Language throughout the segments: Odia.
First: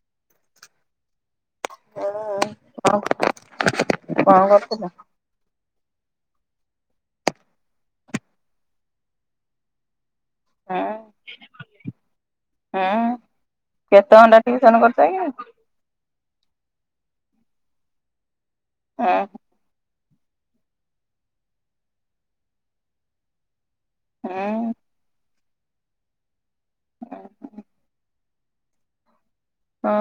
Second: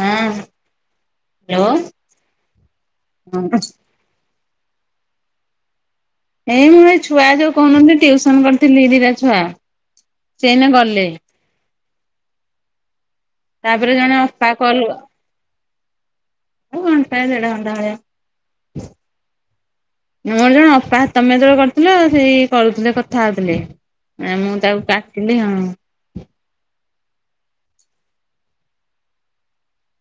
ହାଁ ଲୋ କଁ କରୁ କଁ କରୁଥିଲ? ଏଇ ମୁଁ ଏ ଛୁଆ ଯୋଉ କହୁନଥିଲି ଟ୍ୟୁସନ୍ କରୁଥିଲି ଦିଟା ଛୁଆ ସେ ଏଇନେ ଗଲେ। ହଁ ତାପରେ ଜଣେ କେତେ ଘଣ୍ଟା ଅପା ଟ୍ୟୁସନ୍‌ କରୁଚ କି? ଉ ଘଣ୍ଟାଏ ଦେଢ଼ଘଣ୍ଟା ଭଳିଆ। ହୁଁ ମୋର୍ ଜଣେ ଅପା ତମେ ଯୋଉ କରିଥିଲ ସେଇ କଉଥିଲେ କଥା ହେ ବେଲି। ଏଁ ମୁଁ ହୁଁ ତାକୁ କାଟିଲି ଆଉ। ଅ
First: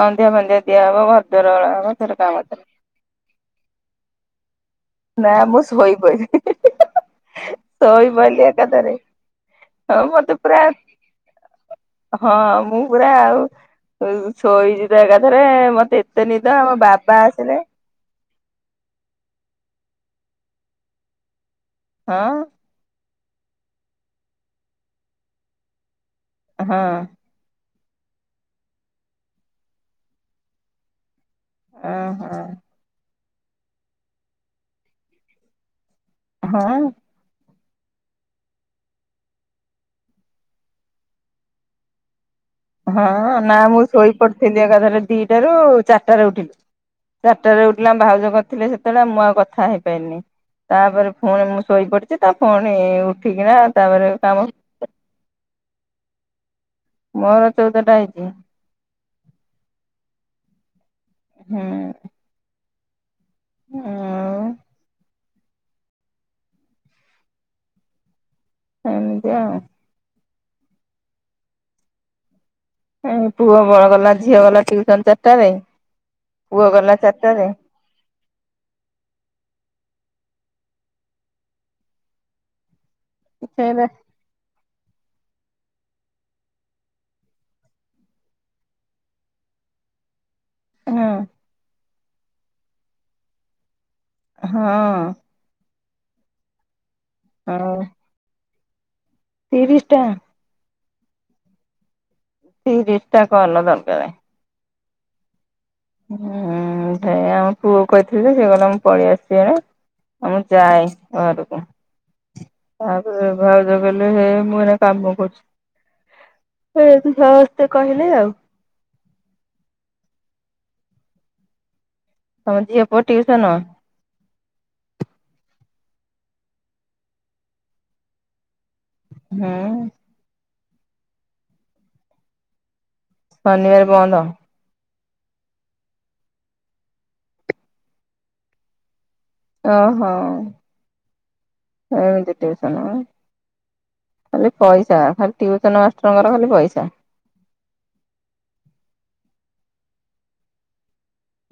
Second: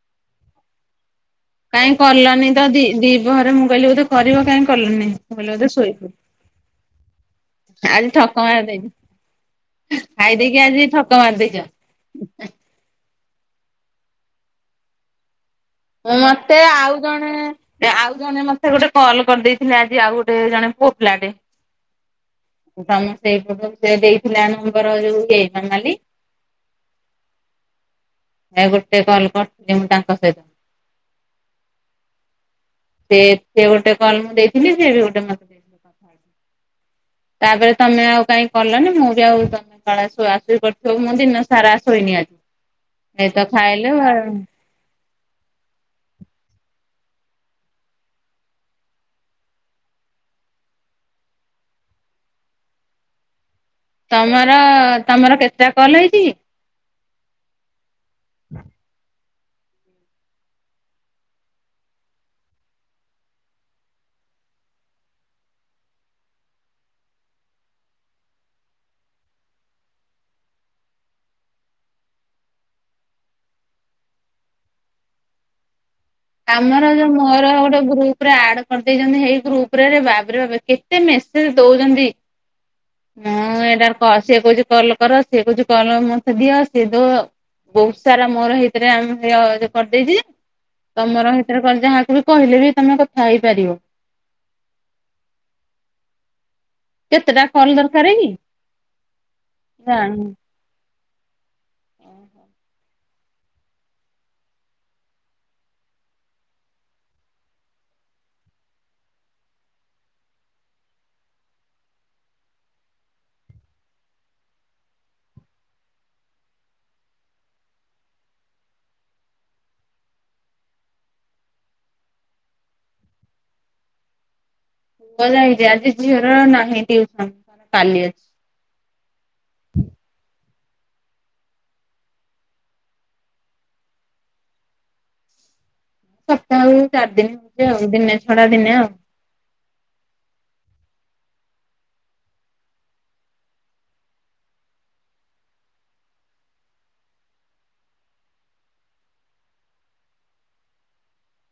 ସନ୍ଧ୍ୟା ଫନ୍ଧ୍ୟା ଦିଆ ହବ ଘର୍ କାଇଁ କଲନିତ ଦି ଦିପହରେ ମୁଁ କହିଲି ବୋଧେ କରିବ କାଇଁ କଲନି ନା ମୁଁ କଇଲି ବୋଧେ ଶୋଇପ ଶୋଇପଇଲି ଆଜି ଶୋଇପଇଲି ଠକା ମାର୍ ଦେଇ ଏକାଥରେ ହଁ ମତେ ଖାଇ ପୁରା ଦେଇକି ଆଜି ଠକା ମାରି ଦେଇଚ। ହଁ ମୁଁ ପୁରା ଆଉ ଉ ଶୋଇଚି ତ ଏକାଥରେ ମତ୍ ଏତେ ନିଦ ଆମ ବାବା ଆସିଲେ ଏ ଆଉ ଜଣେ ମତେ ଗୋଟେ କଲ୍ କରିଦେଇଥିଲା ଯେ ଆଜି ଆଉ ଗୋଟେ ଜଣେ ପୁଅ ପିଲାଟେ। ହଁ। ତମ ସେଇପଟୁ ସେ ଦେଇଥିଲା ଯୋଉ ମାମାଲି। ହଁ। ଆଉ ଗୋଟେ କଲ୍ କରିଥିଲି ମୁଁ ତାଙ୍କ ସହିତ। ଅ ହ। ସେ ଏବେ ଗୋଟେ କଲ୍ ମୁଁ ଦେଇଥିଲି ସେ ବି ଗୋଟେ କଲ୍ ମତ୍ [inaudible] ହଁ। ତାପରେ ତମେ ଆଉ କାଇଁ କଲନି ମୁଁ ବି ଆଉ କ କାଳେ ଶୁଆ ଶୋଇ କରିଥିବ ମୁଁ ଦିନ ସାରା ଶୋଇନି ଆଜି। ହଁ ଏଇତ ନାଁ ମୁଁ ଖାଇଲୁ ଆଉ ଶୋଇପଡିଥିଲି ଏକାଥରେ ଦିଟା ରେ ଏକାଥରେ ଚାରିଟାରେ ଉଠିଲି। ଚାରିଟାରେ ଉଠିଲି ଆମ୍ ଭାଉଜ କରିଥିଲେ ସେତେବେଳେ ମୁଁ ଆଉ କଥା ହେଇପାଇଲିନି। ତାପରେ ଫୁଣି ମୁଁ ଶୋଇପଡ଼ିଚି ତ ଫୁଣି ଉଠିକିନା ତାପରେ କାମ ତମର ତମର କେତେଟା କଲ୍ ହେଇଚିକି? ମୋର ଚଉଦଟା ହେଇଚି। [inaudible] ହୁଁ। ହୁଁ ହେମିତି ଆଉ। ଏ ପୁଅ ଗଲା ଝିଅ ଗଲା ଟ୍ୟୁସନ୍‌ ଚାର୍ଟାରେ। ଆମର ଯୋଉ ମହିଳା ଗୋଟେ ଗୃପ୍ ପୁରା ଆଡ଼୍‌ କରିଦେଇଚନ୍ତି ହେଇ ଗ୍ରୁପ୍ ରେ ବାପ୍ ରେ ବାପ୍ କେତେ ମେସେଜ୍‌ ଦଉଚନ୍ତି। ହଁ ସେଇରା ଏଟାର୍ ତ ସିଏ କଉଚି କଲ୍ କର ସେ କଉଚି କଲ୍ ମତେ ଦିଅ ସେ [inaudible] ବହୁତ୍ ସାରା ମୋର ହେଇତିରେ ଆମ ପୁରା ଯୋ କରିଦେଇଚି। ହଁ ତମର ହେଇଟିରେ କର୍ ଯାହାକୁ ବି କହିଲେ ବି ତମେ କଥା ହେଇପାରିବ। ହଁ କେତେଟା କଲ୍‌ ଦର୍କାରେ କି? ତିରିଶ୍ ଟା। ଜାଣିନି ତିରିଶ୍ ଟା କଲ୍ ଦର୍କାରେ। ହୁଁ ଭାଇ ଆମ ପୁଅକୁ କହିଥିଲେ ଯେ ସିଏ କଇଲା ମୁଁ ପଳେଇଆସିଚି ଏବେ। ହଉ ମୁଁ ଯାଏ ଘରକୁ। ତାପରେ ଭାଉଜ କଇଲେ ହେ ମୁଁ ଏଇନେ କାମ କରୁଚି। ଏମିତି ସମସ୍ତେ କହିଲେ ଆଉ। ତମ ଝିଅ ପୁଅ ଟିଉସନ? ପୁଅଯାଇଚି ଆଜି ଝିଅର ନାହିଁ ଟିଉସନ୍ କାଲି ଅଛି। ହୁଁ। ଶନିବାରେ ବନ୍ଦ। ସପ୍ତାହରୁ ଚାରି ଦିନ ଛି ଆଉ ଦିନେ ଛଡା ଦିନେ ଆଉ। ଓହୋ ଏମିତି ଟିଉସନ୍। ଖାଲି ପଇସା ଖାଲି ଟିଉସନ ମାଷ୍ଟରଙ୍କର ଖାଲି ପଇସା।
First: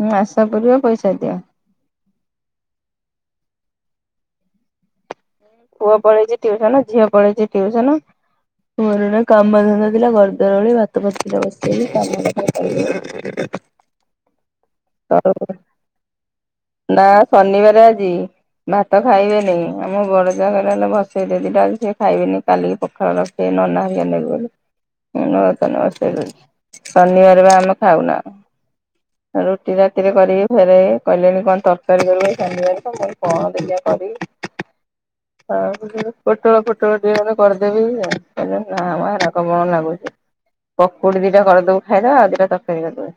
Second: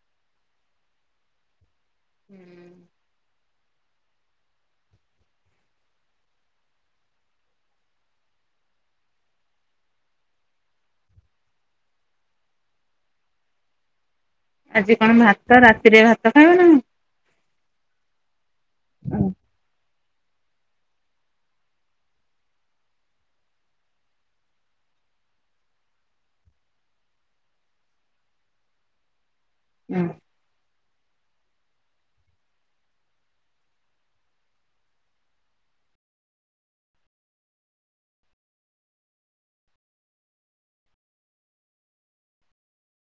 ହଁ ଆଶା ପୁରିବ ପଇସା ଦିଅ। ପୁଅ ପଳେଇଛି ଟିଉସନ ଝିଅ ପଳେଇଛି ଟିଉସନ୍। ମୋର ଏଇନା କାମ ଧନ୍ଦା ଥିଲା ଘର ଦ୍ବାର ଓଳେଇ ଭାତ ନଥିଲା ବସେଇବି [unintelligible] ସେ [unintelligible] ଆଜି କଣ ଆଉ ଭାତ ରାତିରେ ଭାତ ଖାଇବ ନା ଶନିବାର ଆଜି। ଭାତ ନା ଖାଇବେନାଇ ଆମ ବଡ ଯା ହେଲା ହେଲେ ବସେଇଦେ ଦିଟା ଆ ସେଏ ଖାଇବେନି। କାଲିକି ପଖାଳ ରଖେ ନନା ହରିକା ନେବ ବୋଲି। ଏଇନା ବା ତାହାଲେ ବସେଇ ଦୋଉଚି ଶନିବାରେ ବା ଆମେ ଖାଉନା ରୁ ଟି ରାତିରେ କରିକି ଫେରେ କହିଲେଣି କଣ ତରକାରୀ କରିବେ ଶନିବାର ଯେ ମୁଁ କହିଲି କଣ ଦେଖିଆ କରିବି ଆଉ ପୋଟଳ ଫୋଟଳ ଟିକେ କରିଦେବି କହିଲେ ନା ମ ହେରାକ କଣ ଲାଗୁଚି। ପକୁଡି ଦିଟା କରିଦୋବୁ ଖାଇଦବା ଆଉ ଦିଟା ତରକାରୀ କରିଦବା।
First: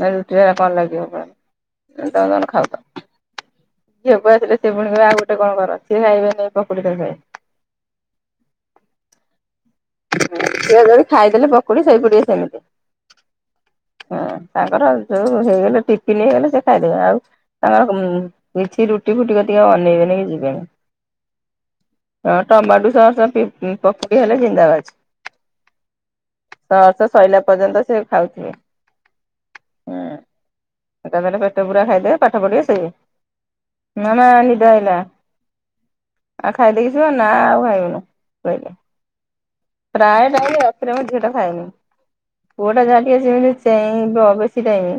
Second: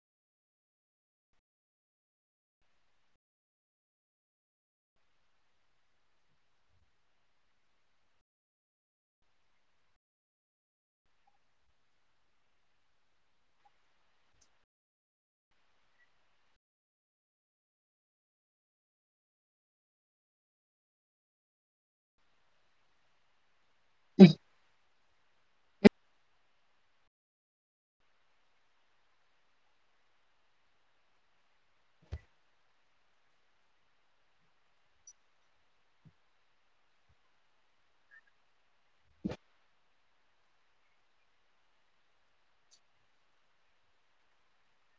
ନହଲେ ରୁଟି କଣ ଲାଗିବ କ ତମେ ତମର ଖାଉଥା ଝିଅକୁ ଆସିଲେ ସେ ଫୁଣି ଆଉ ଗୋଟେ କଣ କର ସିଏ ଖାଇବନି ଏଇ ପକୁଡି ତକାରୀ ସେଏ ଯୋଦି ଖାଇଥିଲେ ପକୁଡି ଶୋଇ ପଡିବ ସେମିତି। ହଁ ତାଙ୍କର ଯୋଉ ହେଇଗଲେ ଟିପିନି ହେଇଗଲେ ସେ ଖାଇଦେବେ ଆଉ ତାଙ୍କର କିଛି ରୁଟି ଫୁଟିି ଟିକେ ଅନେଇବେନି କି ଯିବେନି। ଟମାଟୁ ସସ୍‌ ପକେଇ ହେଲେ ଜିନ୍ଦାବାଦ ସସ୍‌ ସଇଲା ପର୍ଯ୍ୟନ୍ତ ସେ ଖାଉଥିବ। ହୁଁ ଏକା ଥରେ ପେଟ ପୂରା ଖାଇଦବ ପାଠ ପଢିବ ଶୋଇବ ନା ନା ହିଡ଼ ଆଇଲା। ଆଉ ଖାଇଦେଇକି ଯିବ ନା ଆଉ ଖାଇବୁନୁ ଶୋଇଲେ। ପ୍ରାୟ ଟାଇମ୍ ରାତିରେ ମୋ ଝିଅଟା ଖାଉନି। ପୁଅଟା ଯାହା ଟିକେ ସେମିତି ଚେଇଁବ ବେଶୀ ଟାଇମ୍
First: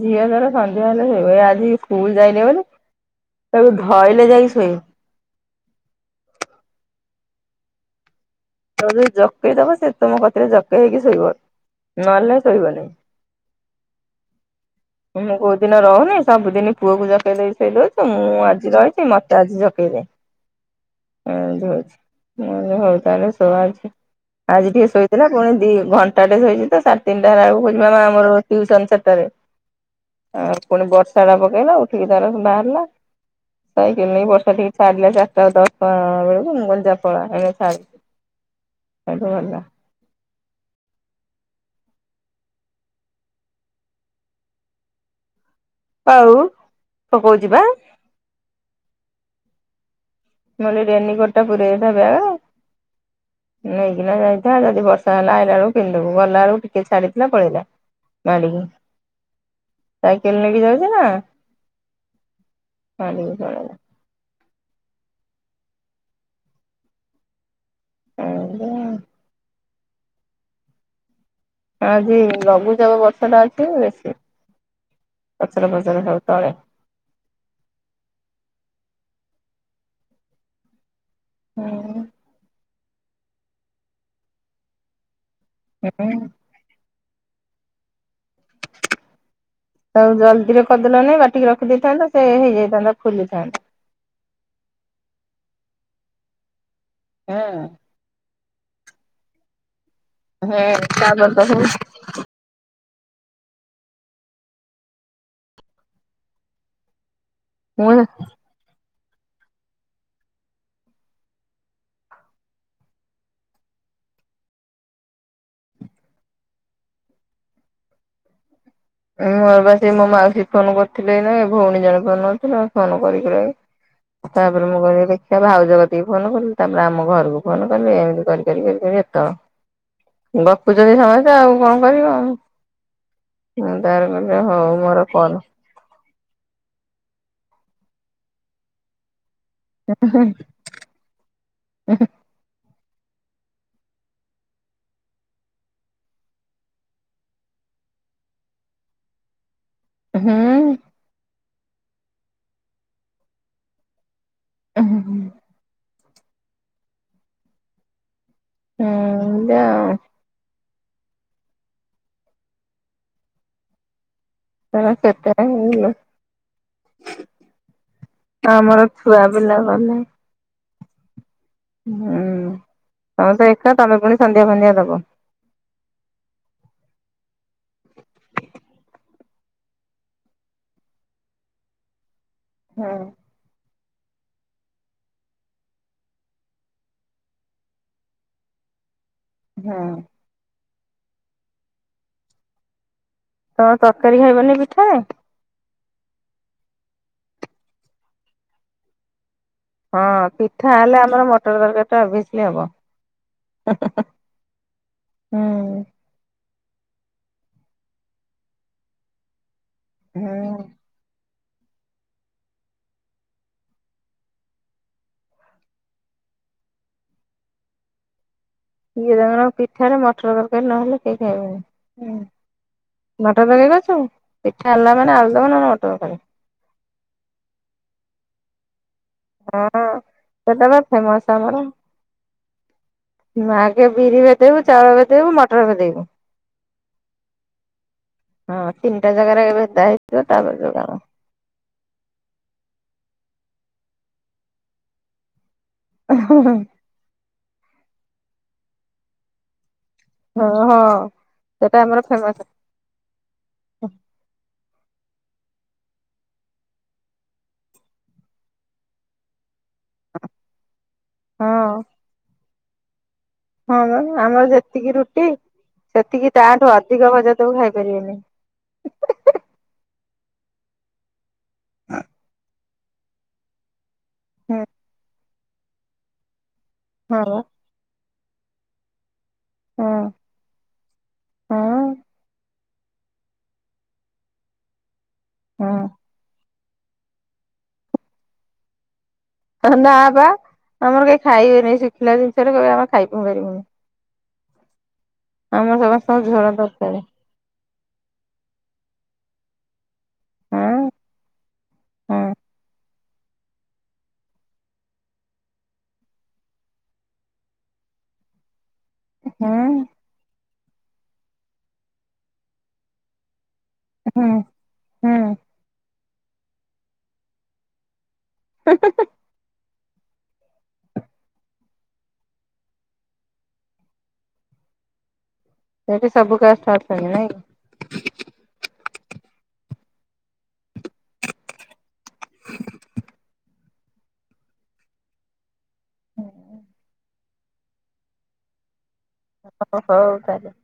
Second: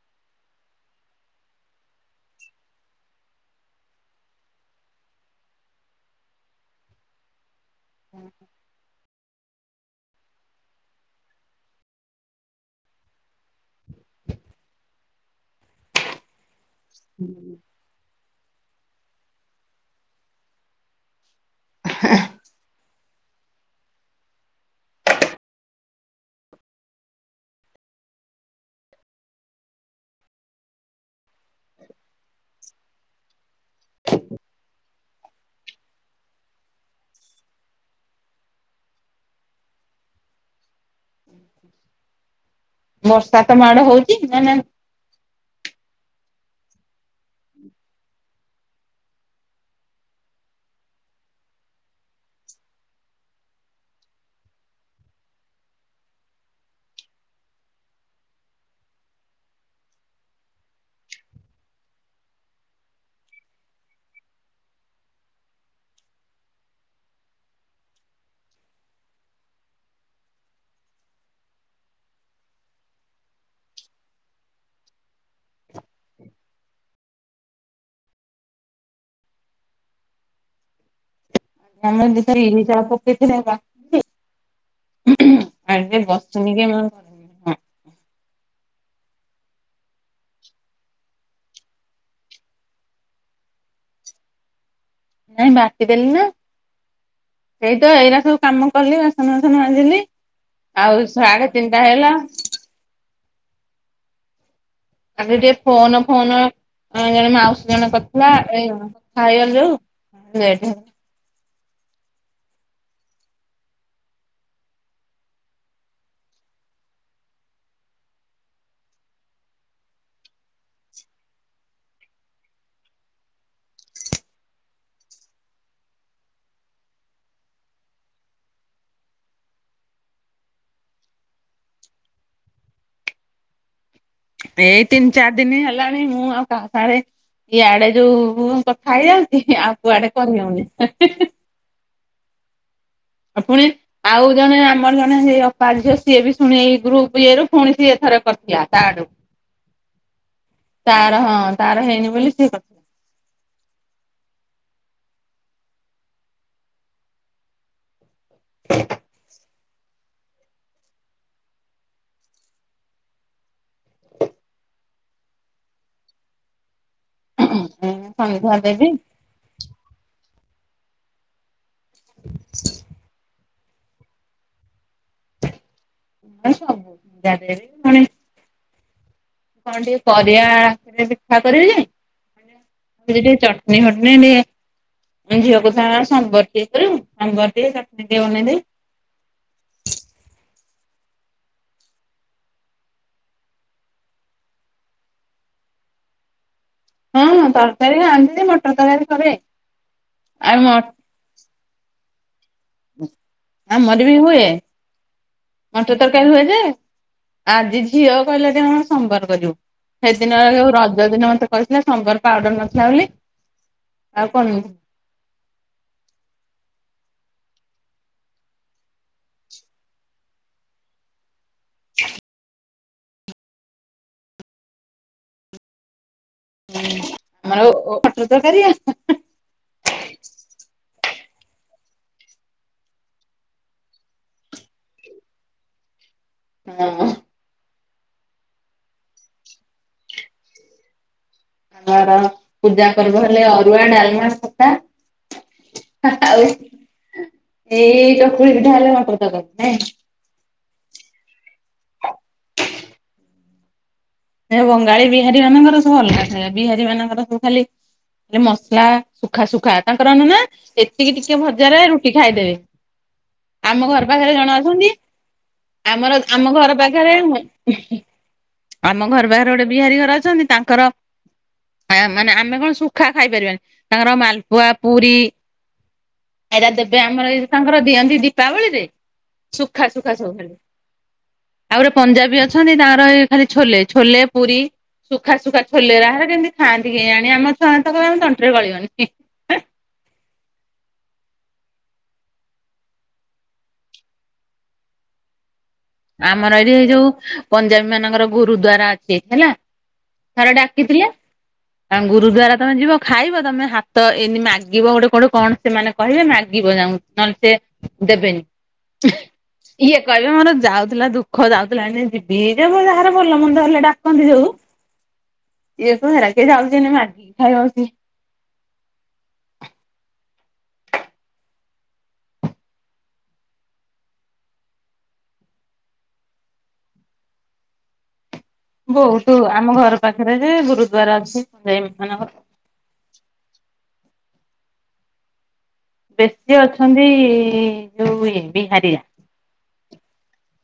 ଝିଅ ତାର ସନ୍ଧ୍ୟା ହେଲେ ସେଇ ଆଜି ସ୍କୁଲ ଯାଇନି ବୋଲି ତାକୁ ଧୋଇଲେ ଯାଇ ଶୋଇବ। ହୁଁ। ଜକେଇଦବ ସେ ତମ କତିରେ ଜକେଇ ହେଇକି ଶୋଇବ ନହେଲେ ନାଇଁ ଶୋଇବନି। ତମେ କହୁଥିଲ ର ଯେ ସେ ସବୁଦିନ ପୁଅକୁ ଜଗେଇ କି ଚାଲେ ମୁଁ ଆଜି ରହିଚି ମତେ ଆଜି ଜକେଇବ। ଆଉ ଯାଇଚି ମୁଁ କହିଲି ହୋଉ ତାହେଲେ ସେଉ ଅଛି। ଆଜି ଟିକେ ଶୋଇଥିଲା ଫୁଣି ଦି ଘଣ୍ଟାଟେ ଶୋଇଚି ଶାଢେ ତିନିଟା ହେଲାକୁ ମା ଟିଉସନ ଚାରିଟାରେ। ଆଉ ପୁଣି ବର୍ଷା ବା ପକେଇଲା ଉଠିକି ତାର ବାହାରିଲା। ହୋଉ ତିନି ବର୍ଷ ଛାଡିଲା ଚାରିଟା ବ କଣ କହିଲି ମୁଁ କହିଲି ଯା ପଳା ଏଇନା ଛା ହେଟୁ ଗଲା। ବର୍ଷା ତମ ଆଡେ ହୋଉଚି ନା ନାହିଁ? ଆଉ ପକୋଉଚି ପା। ନହେଲେ ରେନିକୋଟ ଟା ପୁରେଇ ହେଇଥା ବ୍ୟାଗ୍ ରେ ନେଇକିନା ଯାଇଥା ଯଦି ବର୍ଷା ହେଲା ଆଇଲା ବେଳକୁ ପିନ୍ଧିବୁ ଗଲା ବେଳକୁ ଟିକେ ଛାଡ଼ିଥିଲା ପଳେଇଲା। ମାଡିକି ସାଇକେଲ ନେଇକି ଯାଉଚୁ ନା ମାଡ଼ିକି ପଳେଇଲା। ଏନ୍ତି ଆଉ। ଆଜି ଲଘୁଚାପ ବର୍ଷାଟା ଅଛି ବେଶୀ ପଚରା ଫଚରା ହଉ ତଳେ। ହୁଁ [unintelligible] ହୁଁ [inaudible] ହଉ ଜଲ୍ଦିରେ କରିଦେଲନି ବାଟିକି ରଖିଦେଇଥାନ୍ତ ସେ ହେଇଯାଇଥାନ୍ତା ଫୁଲିଥାନ୍ତା। ନାଇଁ ବାଟିଦେଲି ନା ହଁ। ଏଇତ ଏଇରା ସବୁ କାମ କଲି ବାସନ ବାସନ ମାଜିଲି ହୁଁ ଆଉ ତାପରେ ତ ସାଢେ ସବୁ ତିନିଟା ହେଲା ଆଗେ ଟିକେ ଫୋନ ଫୋନ ଏଁ ଜଣେ ମାଉସୀ ଜଣେ ମୁଁ କରିଥିଲା। ଏଇ ମୁଁ କଥା ହେଇଗଲି ଯୋଉ ଲେଟ ହେଲା। ମୁଁ ବା ସେଇ ମୋ ମାଉସୀ ଫୋନ କରିଥିଲେ ଏଇନା ଭଉଣୀ ଜଣେ ଫୋନ କରିଥିଲା ଫୋନ କରି କୁରାକି ତାପରେ ମୁଁ କିହିଲି ଦେଖିଆ ଭାଉଜ କତିକି ଫୋନ କଲି ତାପରେ ଆମ ଘରୁକୁ ଫୋନ କଲି ଏମିତି କରି କରିି କରି କରି ଏତ। ବପୁଚନ୍ତି ସମସ୍ତେ ଆଉ କଣ କରିବ ଆଉ। ହଁ ତାରେ ମୋର ଏଇ ତିନି ଚାର କଲ ଦିନି ହେଲା ଣି ମୁଁ ଆଉ କାହା ସାଙ୍ଗେରେ ଇଆଡେ ଯୋଉ କଥା ହେଇଯାଉଚି ଆଉ କୁଆଡେ କରିହଉନି। ଏ ହେଁ। ଆ ପୁଣି ଆଉ ଜଣେ ଆମର ଜଣେ ସେଇ ଅପା ଝିଅ ସିଏ ବି ଶୁଣି ଏଇ ଗ୍ରୁପ ଇଏ ରୁ ପୁଣି ସିଏ ଥରେ କରିଥିଲା ତାଆ। ଡୁ ହୁଁ। ତାର ହଁ ତାର ହେଇନି ବୋଲି ସିଏ କ ଉୁଁ ହୁଁ ହୁଁ। ଏନ୍ତି ଆଉ। [inaudible] ବିିଲ ସନ୍ଧ୍ୟା ଆମର ଦେବି ନାହିଁ। ହୁଁ ତମେ ତ ଏକା ତମେ ପୁଣି ସନ୍ଧ୍ୟା ଫନ୍ଧ୍ୟା ଦବ। ନାଇଁ ସନ୍ଧ୍ୟା ଦେବି ପୁଣି କଣ ଟିକେ ପରିଆ ଆସିଲେ ପିଠା କରିବି ହୁଁ ଯେ [inaudible] ଟିକେ ଚ ଟନି ଫଟନି ଟିକେ ଆମ ଝିଅ କହୁଥିଲା ମାମା ସମ୍ବର ଟିକେ କରିବୁ ସମ୍ବର ଟିକେ ଚଟନି ଟିକେ ବନେଇ ଦେବି। ହଁ। ତ ତରକାରୀ ଖାଇବନି ପିଠାରେ? ହଁ ତରକାରୀ ଖାଆନ୍ତି ଯେ ମଟର ତରକାରୀ କରେ। ହଁ ଆଉ ମ ପିଠା ହେଲେ ଆମର ମଟର ତରକାର ଟା ଅଭିଅସଲି ହବ। ଆମର ବି ହୁଏ ହୁଁ ମଟର୍ ର୍ ତରକାରୀ ହୁଏ ଯେ ଆଜି ଝିଅ କହିଲା ଟିକେ ମାମା ସମ୍ବର୍ କରିବୁ। ହେ ଦିନ ହୁଁ। ଯୋଉ ରଜଦିନ ମତେ କହିଥିଲା ସମ୍ବର ପାଉଡର ନଥିଲା ବୋଲି ଆଉ କରିନ୍ ସିଏ ତାଙ୍କର ପିଠାରେ ମଟର ତରକାରୀ ନହେଲେ କେହି ଖାଇବେନି ହୁଁ। ମଟର ତରକାରୀ କରିଚ? ପିଠା ହେଲା ମାନେ ଆଳୁଦମ୍ ନହେଲେ ମଟର ତରକାରୀ। ହୁଁ ଆମର ଓ-ଓ ମଟର ତରକାରୀ ଆ ହାଁ ହାଁ। ହଁ ସେଟା ପା ଫେମସ୍ ଆମର। ମ ଆଗେ ବିରି ଭେଦେଇବୁ ଚାଉଳ ଭେଦେଇବୁ ମଟର ଭେଦେଇବୁ। ହଁ। ହଁ ତିନିଟା ଜାଗାରେ ଭେଦା ହେଇଥିବ ତାପରେ ଯୋଉ କାମ। ଆମର ପୂଜା ପର୍ବ ହେଲେ ଅରୁଆ, ଡାଲମା, ଖଟା। ହା ଆଉ ଏଇ ଚକୁଳି ପିଠା ହେଲେ ମଟର ତରକାରୀ ନାଇଁ। ହଁ ହଁ ସେଟା ଆମର ଫେମସ। ଏ ବଙ୍ଗାଳୀ, ବିହାରୀ ମାନଙ୍କର ସବୁ ଅଲଗା ଥାଏ। ବିହାରୀ ମାନଙ୍କର ସବୁ ଖାଲି। [unintelligible] ମସଲା ଶୁଖା ଶୁଖା ତାଙ୍କର ନୁନା ଏତିକି ଟିକେ ହଁ ଭଜାରେ ରୁଟି ଖାଇଦେବେ। ହଁ ଆମ ଘର ପା ପାଖରେ ଆମର ଜଣେ ଅଛନ୍ତି ଯେତିକି ରୁଟି ଆମର ସେତିକି ଆମ ତାଠୁ ଘର ଅଧିକ ପାଖରେ ଭଜା ଦବୁ ଖାଇ ପାରିବେନି। ଆମ ଘର ପାଖରେ ଗୋଟେ ବିହାରୀ ଘର ଅଛନ୍ତି ତାଙ୍କର ଆ ମାନେ ଆମେ କଣ ଶୁ ଖା ଖାଇପାରିବାନି ତାଙ୍କର ହୁଁ ମାଲପୁଆ, ପୁରୀ ଏଟା ଦେ ବେ ହଁ ଆମର ଏ ବା ତାଙ୍କର ଦିଅନ୍ତି ଦୀପାବଳିରେ। ସୁଖା ହଁ ସୁଖା ସବୁ ଖାଲି ଆଉ ହଁ ଗୋଟେ ପଞ୍ଜାବୀ ଅଛନ୍ତି ତାଙ୍କର ଏ ଖାଲି। ଛୋଲେ ଛୋଲେ, ପୁରୀ ସୁଖା ସୁୁଖା ଛୋଲେ ରା ହେ କେମିତି। ଖାଆନ୍ତି କେଜାଣି ଆମ ଛୁଆ ମାନେ ତ କହିବେ ଆମ ତଣ୍ଟିରେ ଗଳିବନି ହି ଏ ହେ ନା ବା ଆମର କେହି ଖାଇବେନି ଶୁଖିଲା ଜିନିଷରେ କହିବେ ଆମେ ଖାଇବୁ ପାରିବୁନି। ଆମର କହିବେ। ଆମର ଏଠି ଏଇ ଯୋଉ ପଞ୍ଜାବୀ ମାନଙ୍କର ଗୁରୁଦ୍ଵାରା ଅଛି ହେଲା। ଥରେ ହଁ ଡାକିଥିଲେ। ଅଁ ହଁ ଗୁରୁଦ୍ଵାରା ତମେ ଯିବ ଖାଇବ ତମେ ହାତ ଏନ୍ତି ମାଗିବ ଗୋଟେ ଗୋଟେ କଣ। ସେମାନେ କହିବେ ମାଗିବ ଯାଉଁ ନହେଲେ ସେ ଦେବେନି। ହଁ ଇଏ କହିବେ ମୋର ଯାଉ ଥିଲା ଦୁଃଖ ଯାଉଥିଲା ଏଇନେ ଯିବି [unintelligible] ଯାହାର ଭଲ ମନ୍ଦ ହେଲେ ଡାକନ୍ତି ହୁଁ ଯୋଉ। ହୁଁ ଇଏ କହେ ହେରା କିଏ ଯାଉଛି ଏଇନେ ମାଗିକି ଖାଇବ ବସିକି। ହେଁ ହେଁ ହେଁ। ସେଇଠି ସବୁ କାଷ୍ଟ ଅଛନ୍ତି ନାଇଁ କି। ବହୁତୁ ଆମ ଘର ପାଖରେ ଯେ ଗୁରୁଦ୍ଵାର ଅଛି ସେଇ ମାନଙ୍କର। [inaudible] ବେଶୀ ଅଛନ୍ତି ଯୋଉ ଇଏ ବିହାରି ଯା ଓ ଓ ହଉ ତାହେଲେ।